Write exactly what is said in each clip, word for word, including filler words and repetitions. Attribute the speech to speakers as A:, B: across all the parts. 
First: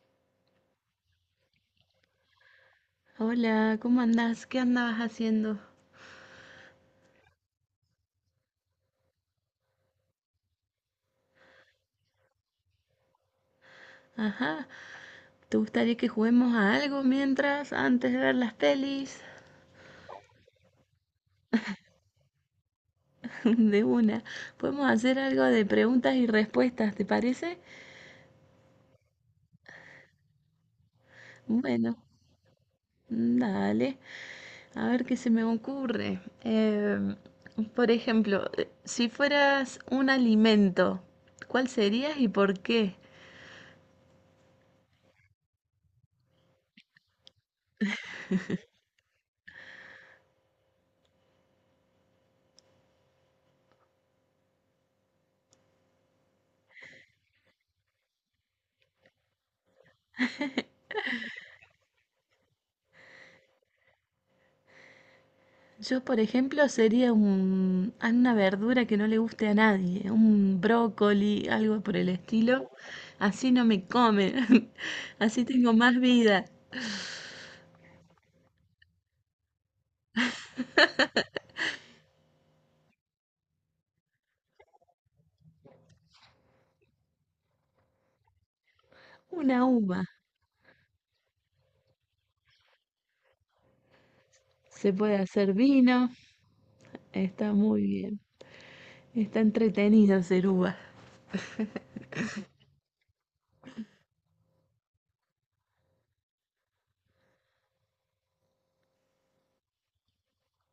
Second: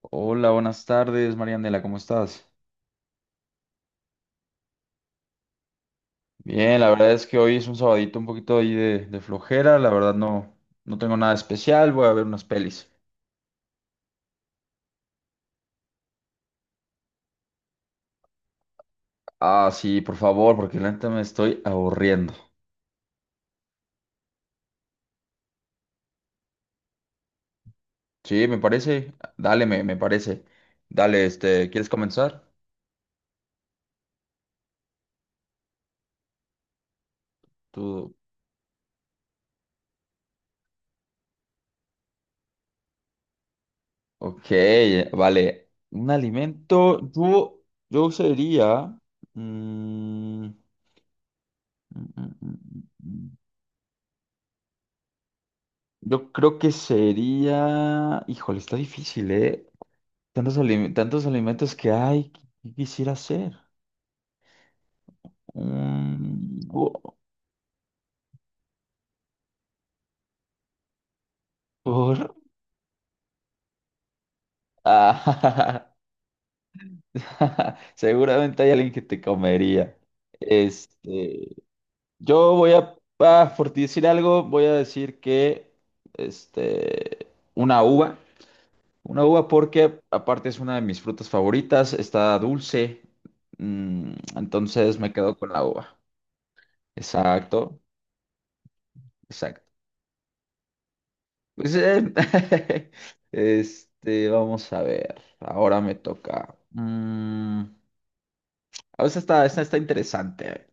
A: Hola, buenas tardes, Marianela, ¿cómo estás?
B: Hola, ¿cómo andás? ¿Qué andabas haciendo?
A: Bien, la verdad es que hoy es un sabadito un poquito ahí de, de flojera, la verdad no, no tengo nada especial, voy a ver unas pelis.
B: Ajá, ¿te gustaría que juguemos a algo mientras, antes de ver las pelis?
A: Ah, sí, por favor, porque la neta me estoy aburriendo.
B: De una. Podemos hacer algo de preguntas y respuestas, ¿te parece?
A: Sí, me parece, dale, me, me parece. Dale, este, ¿quieres
B: Bueno,
A: comenzar?
B: dale, a ver qué se me ocurre. Eh, por
A: Tú,
B: ejemplo, eh, si fueras un alimento, ¿cuál serías y por qué?
A: ok, vale. Un alimento, yo, yo sería, mm, mm, mm, mm, mm. yo creo que sería, híjole, está difícil, ¿eh? Tantos, alim- tantos alimentos que hay, ¿qué quisiera hacer?
B: Yo, por
A: Mm,
B: ejemplo, sería
A: bu-
B: un, a una verdura que no le guste a nadie, un brócoli, algo por el
A: bur-
B: estilo. Así no me comen, así tengo
A: Ah,
B: más vida.
A: Seguramente hay alguien que te comería. Este, yo voy a, ah, por decir algo, voy a decir que, este, una uva, una uva
B: Una
A: porque
B: uva.
A: aparte es una de mis frutas favoritas, está dulce, mm,
B: Se
A: entonces me
B: puede
A: quedo con
B: hacer
A: la uva.
B: vino, está
A: Exacto,
B: muy bien. Está
A: exacto.
B: entretenido hacer uva.
A: Pues, eh, este, vamos a ver. Ahora me toca. Mm, a veces está, esta está interesante.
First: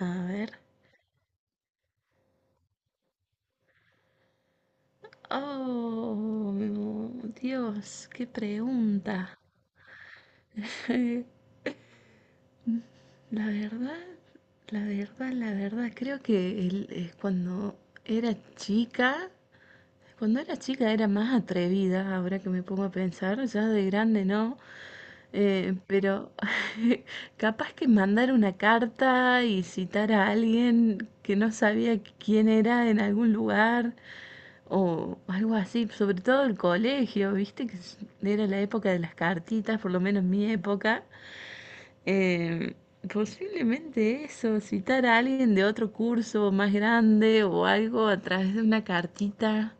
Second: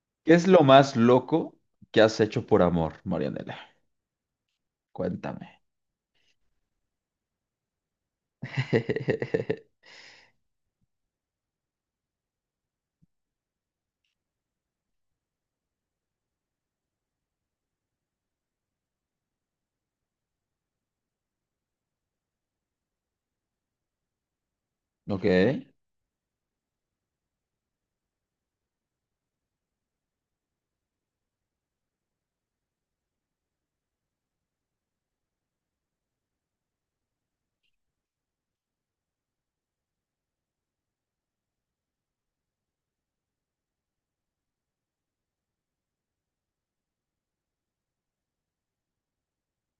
B: A
A: ¿Qué es
B: ver.
A: lo más loco que has hecho por amor, Marianela? Cuéntame.
B: Oh, Dios, qué pregunta. La verdad, la verdad, la verdad, creo que el- eh, cuando era chica. Cuando era chica era más atrevida, ahora que me pongo a pensar, ya de grande no,
A: Ok,
B: eh, pero capaz que mandar una carta y citar a alguien que no sabía quién era en algún lugar o algo así, sobre todo el colegio, viste que s- era la época de las cartitas, por lo menos mi época. eh, Posiblemente eso, citar a alguien de otro curso más grande o algo a través de una cartita.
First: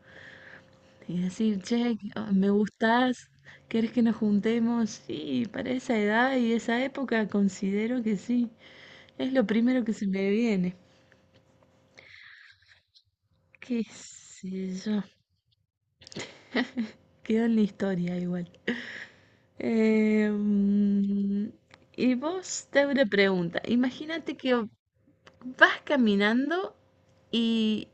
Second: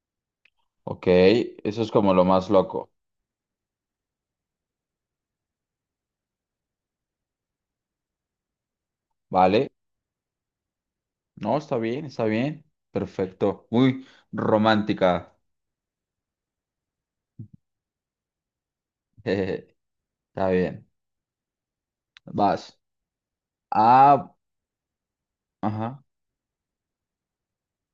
A: ok.
B: Y decir,
A: Eso es
B: che,
A: como lo
B: ah, me
A: más loco,
B: gustás, ¿querés que nos juntemos? Sí, para esa edad y esa época considero que sí. Es lo
A: ¿vale?
B: primero que se me viene.
A: No, está bien, está bien. Perfecto.
B: ¿Qué
A: Muy
B: sé yo?
A: romántica.
B: Quedó en la historia igual.
A: Está
B: Eh,
A: bien.
B: mm, y vos
A: Vas.
B: te hago una pregunta.
A: Ah,
B: Imagínate que vas
A: ajá.
B: caminando y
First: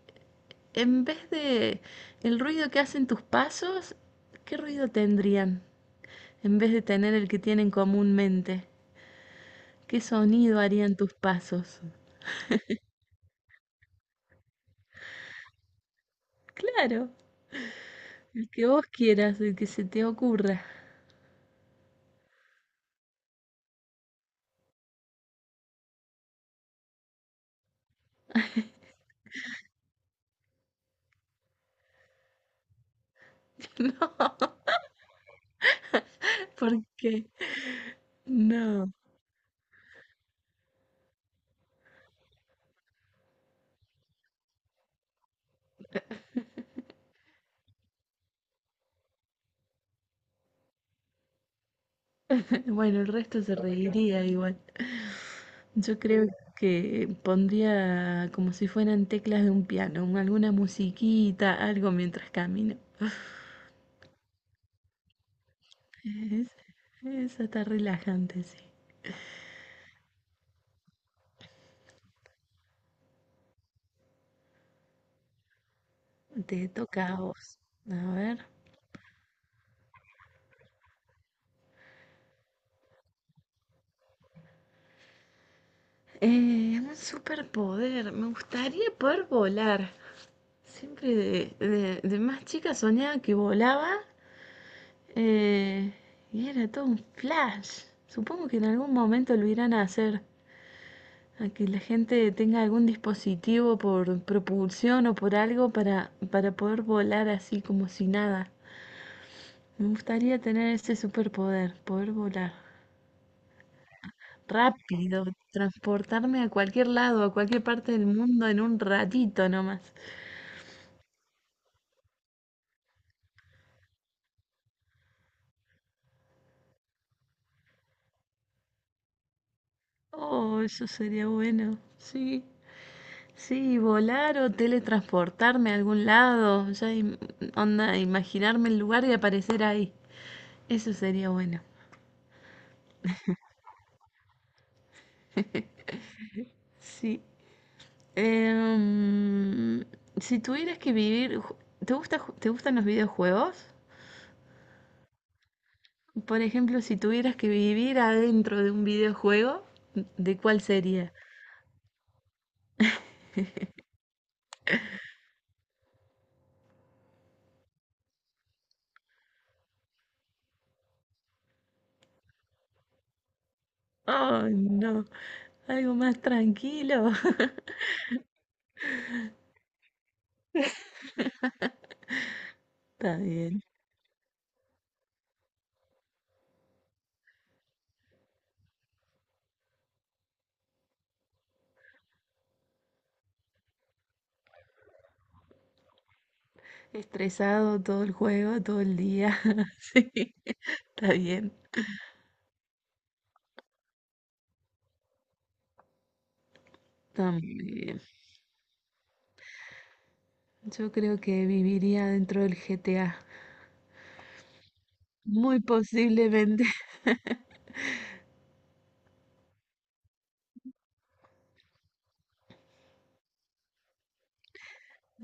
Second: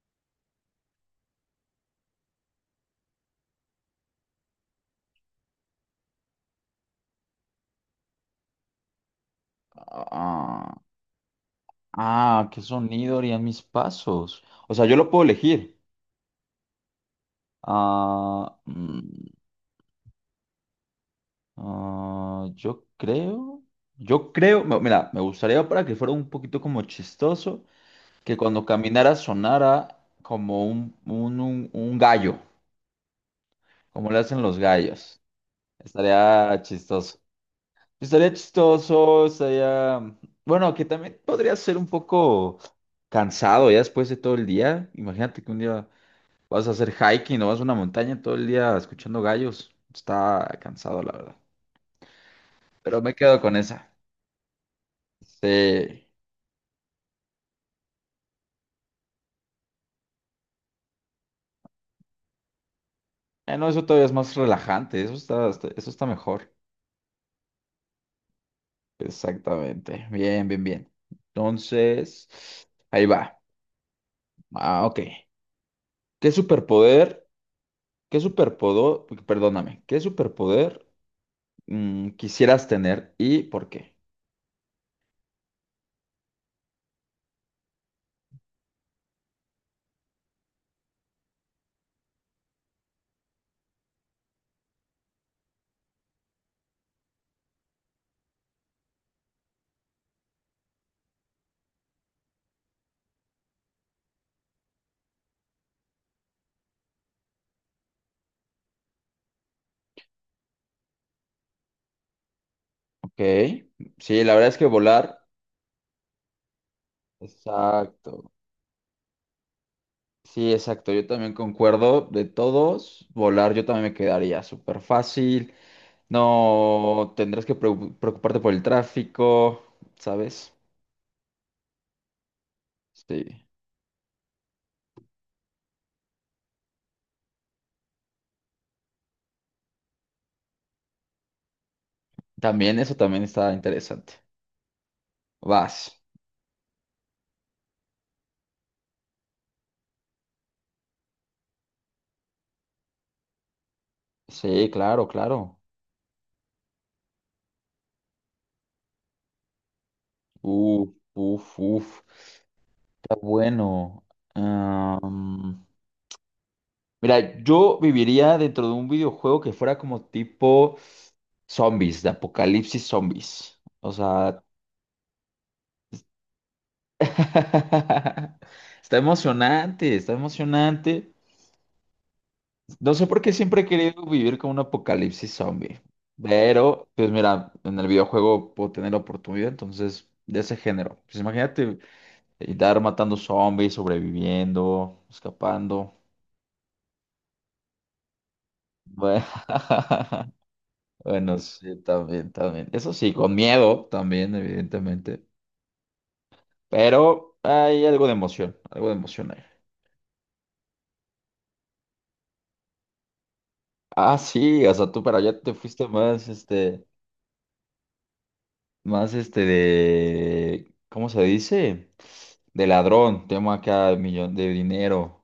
B: en vez de el ruido que hacen tus pasos, ¿qué ruido tendrían? En vez de tener el que tienen comúnmente. ¿Qué sonido harían tus pasos?
A: Ah, ¿qué sonido harían mis pasos? O sea, yo lo puedo elegir.
B: Claro,
A: Ah,
B: el que vos
A: mm,
B: quieras, el que se te ocurra.
A: ah, yo creo, yo creo, me- mira, me gustaría para que fuera un poquito como chistoso, que cuando caminara sonara como un, un, un, un gallo, como le hacen
B: No,
A: los gallos. Estaría chistoso.
B: porque
A: Estaría
B: no.
A: chistoso, estaría... Bueno, que también podría ser un poco cansado ya después de todo el día. Imagínate que un día... Vas a hacer hiking o vas a una montaña todo el día escuchando gallos. Está cansado, la verdad.
B: Bueno,
A: Pero
B: el
A: me quedo
B: resto se
A: con esa.
B: reiría igual. Yo
A: Sí.
B: creo que pondría como si fueran teclas de un piano, un- alguna musiquita, algo mientras camino.
A: Ah, no, eso todavía es más relajante. Eso está, está- eso está
B: Es,
A: mejor.
B: Eso está relajante, sí.
A: Exactamente. Bien, bien, bien. Entonces, ahí va. Ah, ok. ¿Qué
B: Te toca a
A: superpoder?
B: vos. A
A: ¿Qué
B: ver.
A: superpoder? Perdóname. ¿Qué superpoder mm, quisieras tener y por qué?
B: Eh, un superpoder. Me gustaría poder volar. Siempre de, de- de más chica soñaba que volaba, eh, y era todo un flash. Supongo que en algún momento lo irán a hacer, a que la gente tenga algún dispositivo por propulsión o por algo para, para poder volar así como si nada. Me gustaría tener ese superpoder, poder volar
A: Ok. Sí, la verdad es que volar.
B: rápido, transportarme a cualquier lado, a cualquier parte del
A: Exacto.
B: mundo en un ratito nomás.
A: Sí, exacto, yo también concuerdo de todos, volar yo también me quedaría súper fácil, no tendrás que preu- preocuparte por el tráfico, ¿sabes?
B: Oh, eso sería bueno, sí.
A: Sí,
B: Sí, volar o teletransportarme a algún lado, ya im- onda, imaginarme el lugar y aparecer ahí. Eso sería bueno.
A: también eso también está interesante. Vas.
B: Sí. Em, si tuvieras que vivir, ju- ¿te gusta, ju- te gustan los videojuegos?
A: Sí, claro, claro.
B: Por ejemplo, si tuvieras que vivir adentro de un videojuego, ¿de cuál
A: Uf,
B: sería?
A: uf, uf, está bueno. Am, mira, yo viviría dentro de un videojuego que fuera como tipo zombies, de apocalipsis zombies. O sea,
B: Oh, no, algo más tranquilo.
A: Está emocionante, está emocionante. No sé
B: Está
A: por qué siempre
B: bien.
A: he querido vivir con un apocalipsis zombie, pero pues mira, en el videojuego puedo tener la oportunidad, entonces, de ese género. Pues imagínate andar matando zombies, sobreviviendo, escapando.
B: Estresado todo el juego, todo el
A: Bueno,
B: día. Sí, está
A: bueno,
B: bien.
A: sí, también, también. Eso sí, con miedo también, evidentemente,
B: Está
A: pero
B: muy
A: hay
B: bien.
A: algo de emoción, algo de emoción ahí.
B: Yo creo que viviría dentro del G T A.
A: Ah, sí, o sea, tú para allá te
B: Muy
A: fuiste más,
B: posiblemente.
A: este... Más este de, ¿cómo se dice? De ladrón, tema acá de millón de dinero.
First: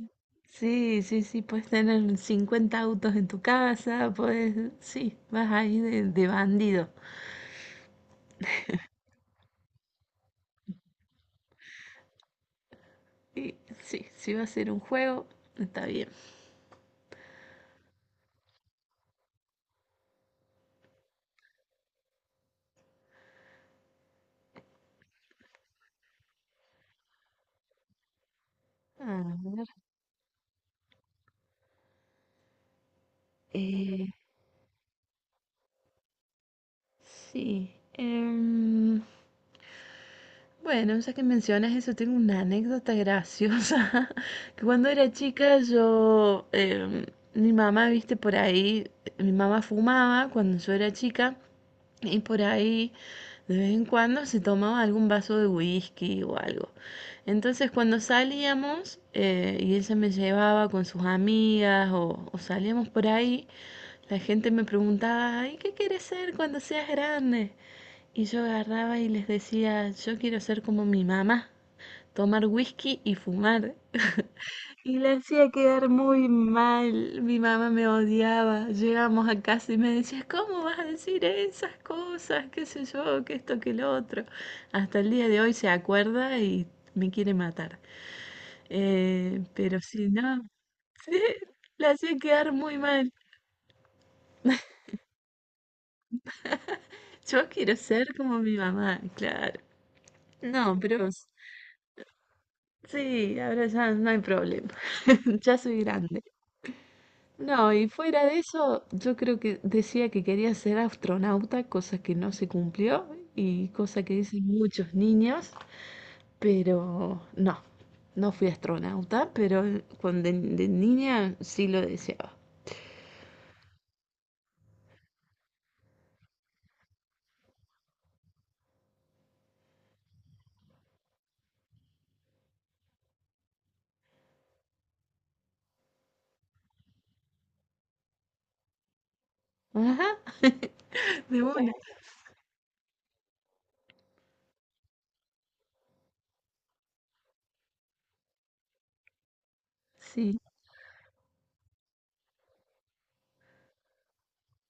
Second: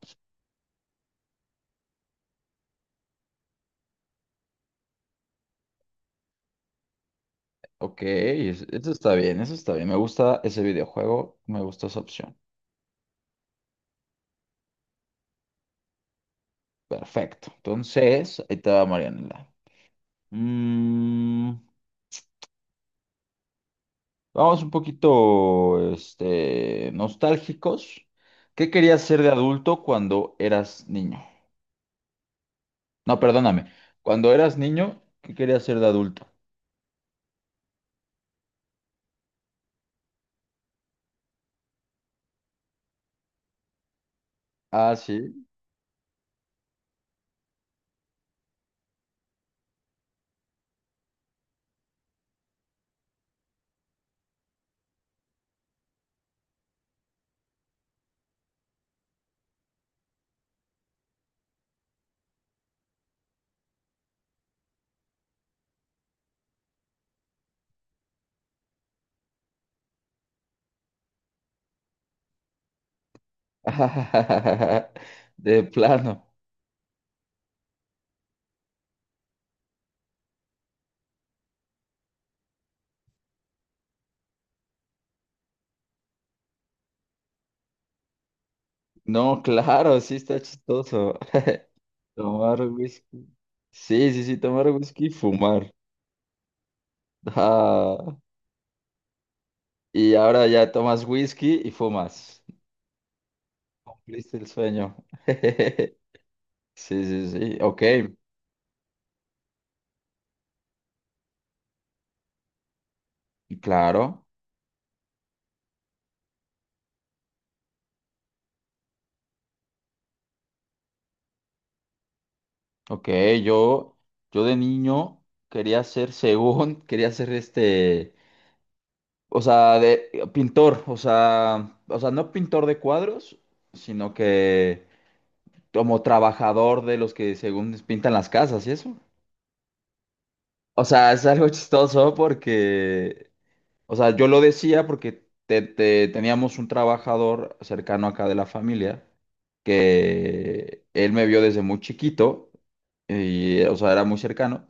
B: Sí, sí, sí, puedes tener cincuenta autos en tu casa, puedes, sí, vas ahí de, de bandido.
A: Ok, es- eso está bien, eso está bien. Me gusta ese videojuego, me gusta esa opción.
B: Y sí, si va a ser un juego, está bien.
A: Perfecto. Entonces, ahí te va Marianela. Mm, vamos un poquito, este, nostálgicos. ¿Qué querías
B: A
A: ser de
B: ver,
A: adulto cuando eras niño? No, perdóname.
B: eh,
A: Cuando eras niño, ¿qué querías ser de adulto?
B: sí. em, Bueno, ya que mencionas eso, tengo una anécdota graciosa. Que cuando
A: Ah,
B: era
A: sí.
B: chica, yo, em, mi mamá, viste, por ahí, mi mamá fumaba cuando yo era chica y por ahí de vez en cuando se tomaba algún vaso de whisky o algo. Entonces cuando salíamos, eh, y ella me llevaba con sus amigas o, o salíamos por ahí, la gente me preguntaba, ¿y qué quieres ser cuando seas grande? Y yo agarraba y les decía, yo quiero ser como mi mamá, tomar whisky y fumar. Y le hacía
A: De
B: quedar muy
A: plano.
B: mal. Mi mamá me odiaba. Llegamos a casa y me decía, ¿cómo vas a decir esas cosas? ¿Qué sé yo? ¿Qué esto? ¿Qué lo otro? Hasta el día de hoy se acuerda y me quiere matar.
A: No,
B: Eh, pero
A: claro,
B: si
A: sí está
B: no,
A: chistoso.
B: sí, la hacía quedar
A: Tomar
B: muy mal.
A: whisky. Sí, sí, sí, tomar whisky y fumar.
B: Yo quiero ser
A: Ah,
B: como mi mamá, claro.
A: y ahora ya
B: No,
A: tomas
B: pero...
A: whisky y fumas.
B: Sí, ahora ya no hay
A: Cumpliste el
B: problema.
A: sueño.
B: Ya soy grande.
A: Sí, sí, sí.
B: No,
A: Ok,
B: y fuera de eso, yo creo que decía que quería ser astronauta, cosa que no se cumplió y cosa que
A: claro.
B: dicen muchos niños, pero no, no fui astronauta, pero cuando de, de niña sí lo deseaba.
A: Ok, yo, yo de niño quería ser, según, quería ser este, o sea, de pintor, o sea, o sea, no pintor de cuadros, sino que como trabajador de los que según pintan las casas y eso.
B: Ajá,
A: O sea, es
B: de
A: algo
B: una.
A: chistoso porque o sea, yo lo decía porque te- te- teníamos un trabajador cercano acá de la familia
B: Sí,
A: que él me vio desde muy chiquito y, o sea, era muy cercano.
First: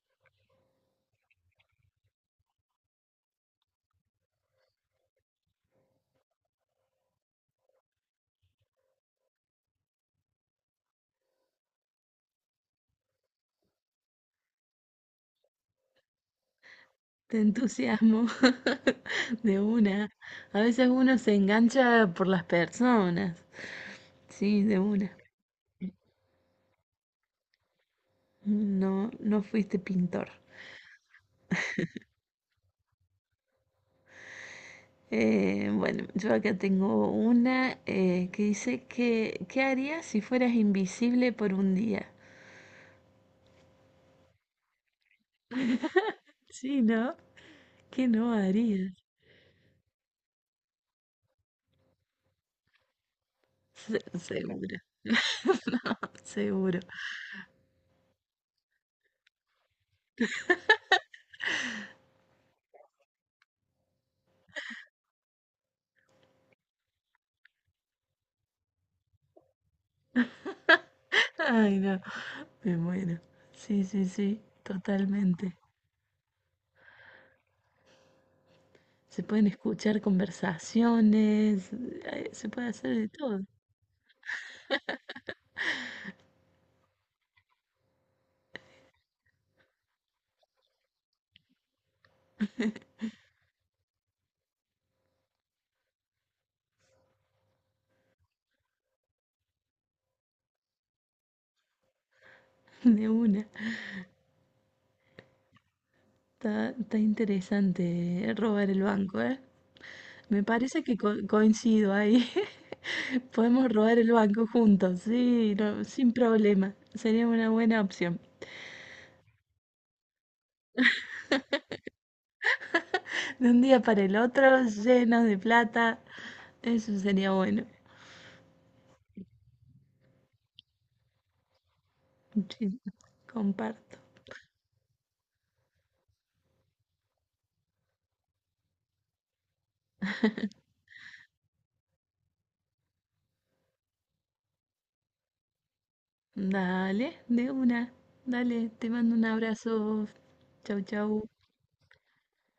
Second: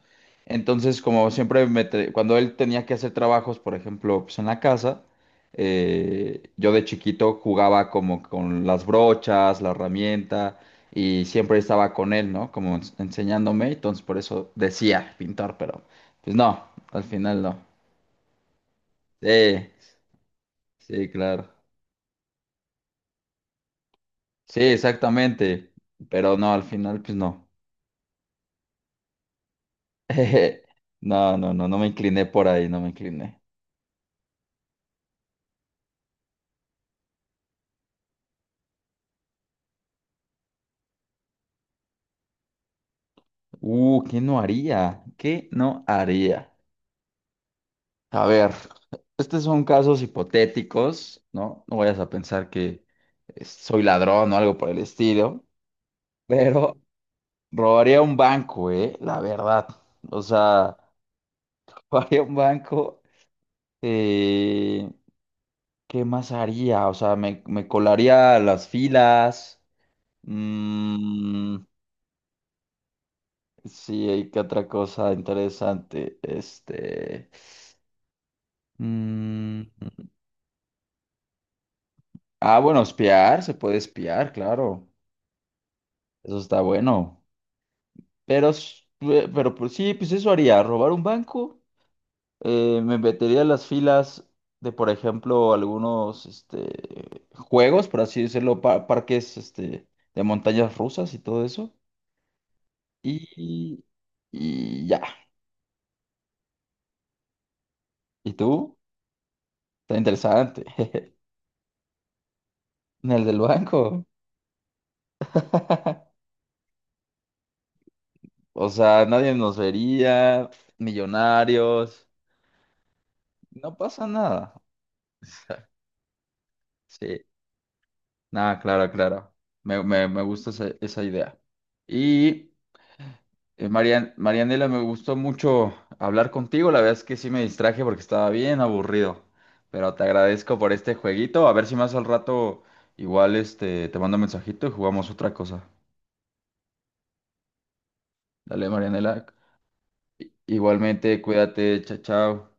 A: Entonces, como siempre, me tra- cuando él tenía que hacer trabajos, por ejemplo, pues en la casa, eh, yo de chiquito jugaba como con las brochas, la herramienta y siempre estaba con él, ¿no? Como ens- enseñándome. Entonces, por eso decía pintor, pero pues no, al
B: te
A: final no.
B: entusiasmo. De
A: Sí.
B: una. A veces
A: Sí,
B: uno se
A: claro.
B: engancha por las personas.
A: Sí,
B: Sí, de una.
A: exactamente. Pero no, al final, pues no.
B: No, no fuiste pintor.
A: No, no, no, no me incliné por ahí, no me incliné.
B: Eh, bueno, yo acá tengo una, eh, que dice que ¿qué harías si fueras invisible por un día?
A: Uh, ¿qué no haría? ¿Qué no haría?
B: Sí, ¿no? ¿Qué
A: A
B: no
A: ver,
B: harías?
A: estos son casos hipotéticos, ¿no? No vayas a pensar que eh, soy
B: Se-
A: ladrón o algo por
B: seguro,
A: el estilo, pero
B: seguro.
A: robaría un banco, ¿eh? La verdad. O sea, robaría un banco. eh, ¿qué más haría? O sea, me, me colaría a las filas. Mm,
B: Ay, no, me muero. Sí, sí,
A: sí, hay que
B: sí,
A: otra cosa
B: totalmente.
A: interesante. Este.
B: Se pueden
A: mm,
B: escuchar conversaciones, eh, se
A: ah,
B: puede
A: bueno,
B: hacer de todo,
A: espiar, se puede espiar, claro. Eso está bueno. Pero, s- eh, pero pues, sí, pues eso haría, robar un banco. eh, me metería en las filas de, por ejemplo, algunos este, juegos, por así decirlo, pa- parques este, de montañas rusas y todo eso.
B: de una.
A: Y, y ya.
B: Está, está interesante,
A: ¿Y
B: eh, robar
A: tú?
B: el banco, ¿eh?
A: Está
B: Me
A: interesante.
B: parece que co- coincido ahí.
A: En el del
B: Podemos robar
A: banco.
B: el banco juntos, sí, no, sin problema. Sería una buena opción.
A: O sea, nadie nos vería, millonarios,
B: De un
A: no
B: día para
A: pasa
B: el
A: nada.
B: otro, llenos de plata. Eso
A: Sí,
B: sería bueno.
A: nada, claro, claro. Me, me, me gusta esa, esa idea. Y
B: Sí,
A: eh,
B: comparto.
A: Marian, Marianela, me gustó mucho hablar contigo. La verdad es que sí me distraje porque estaba bien aburrido. Pero te agradezco por este jueguito. A ver si más al rato igual este, te mando un mensajito y jugamos otra cosa.
B: Dale, de una.
A: Dale,
B: Dale, te mando
A: Marianela.
B: un abrazo. Chau,
A: Igualmente,
B: chau.
A: cuídate, chao, chao.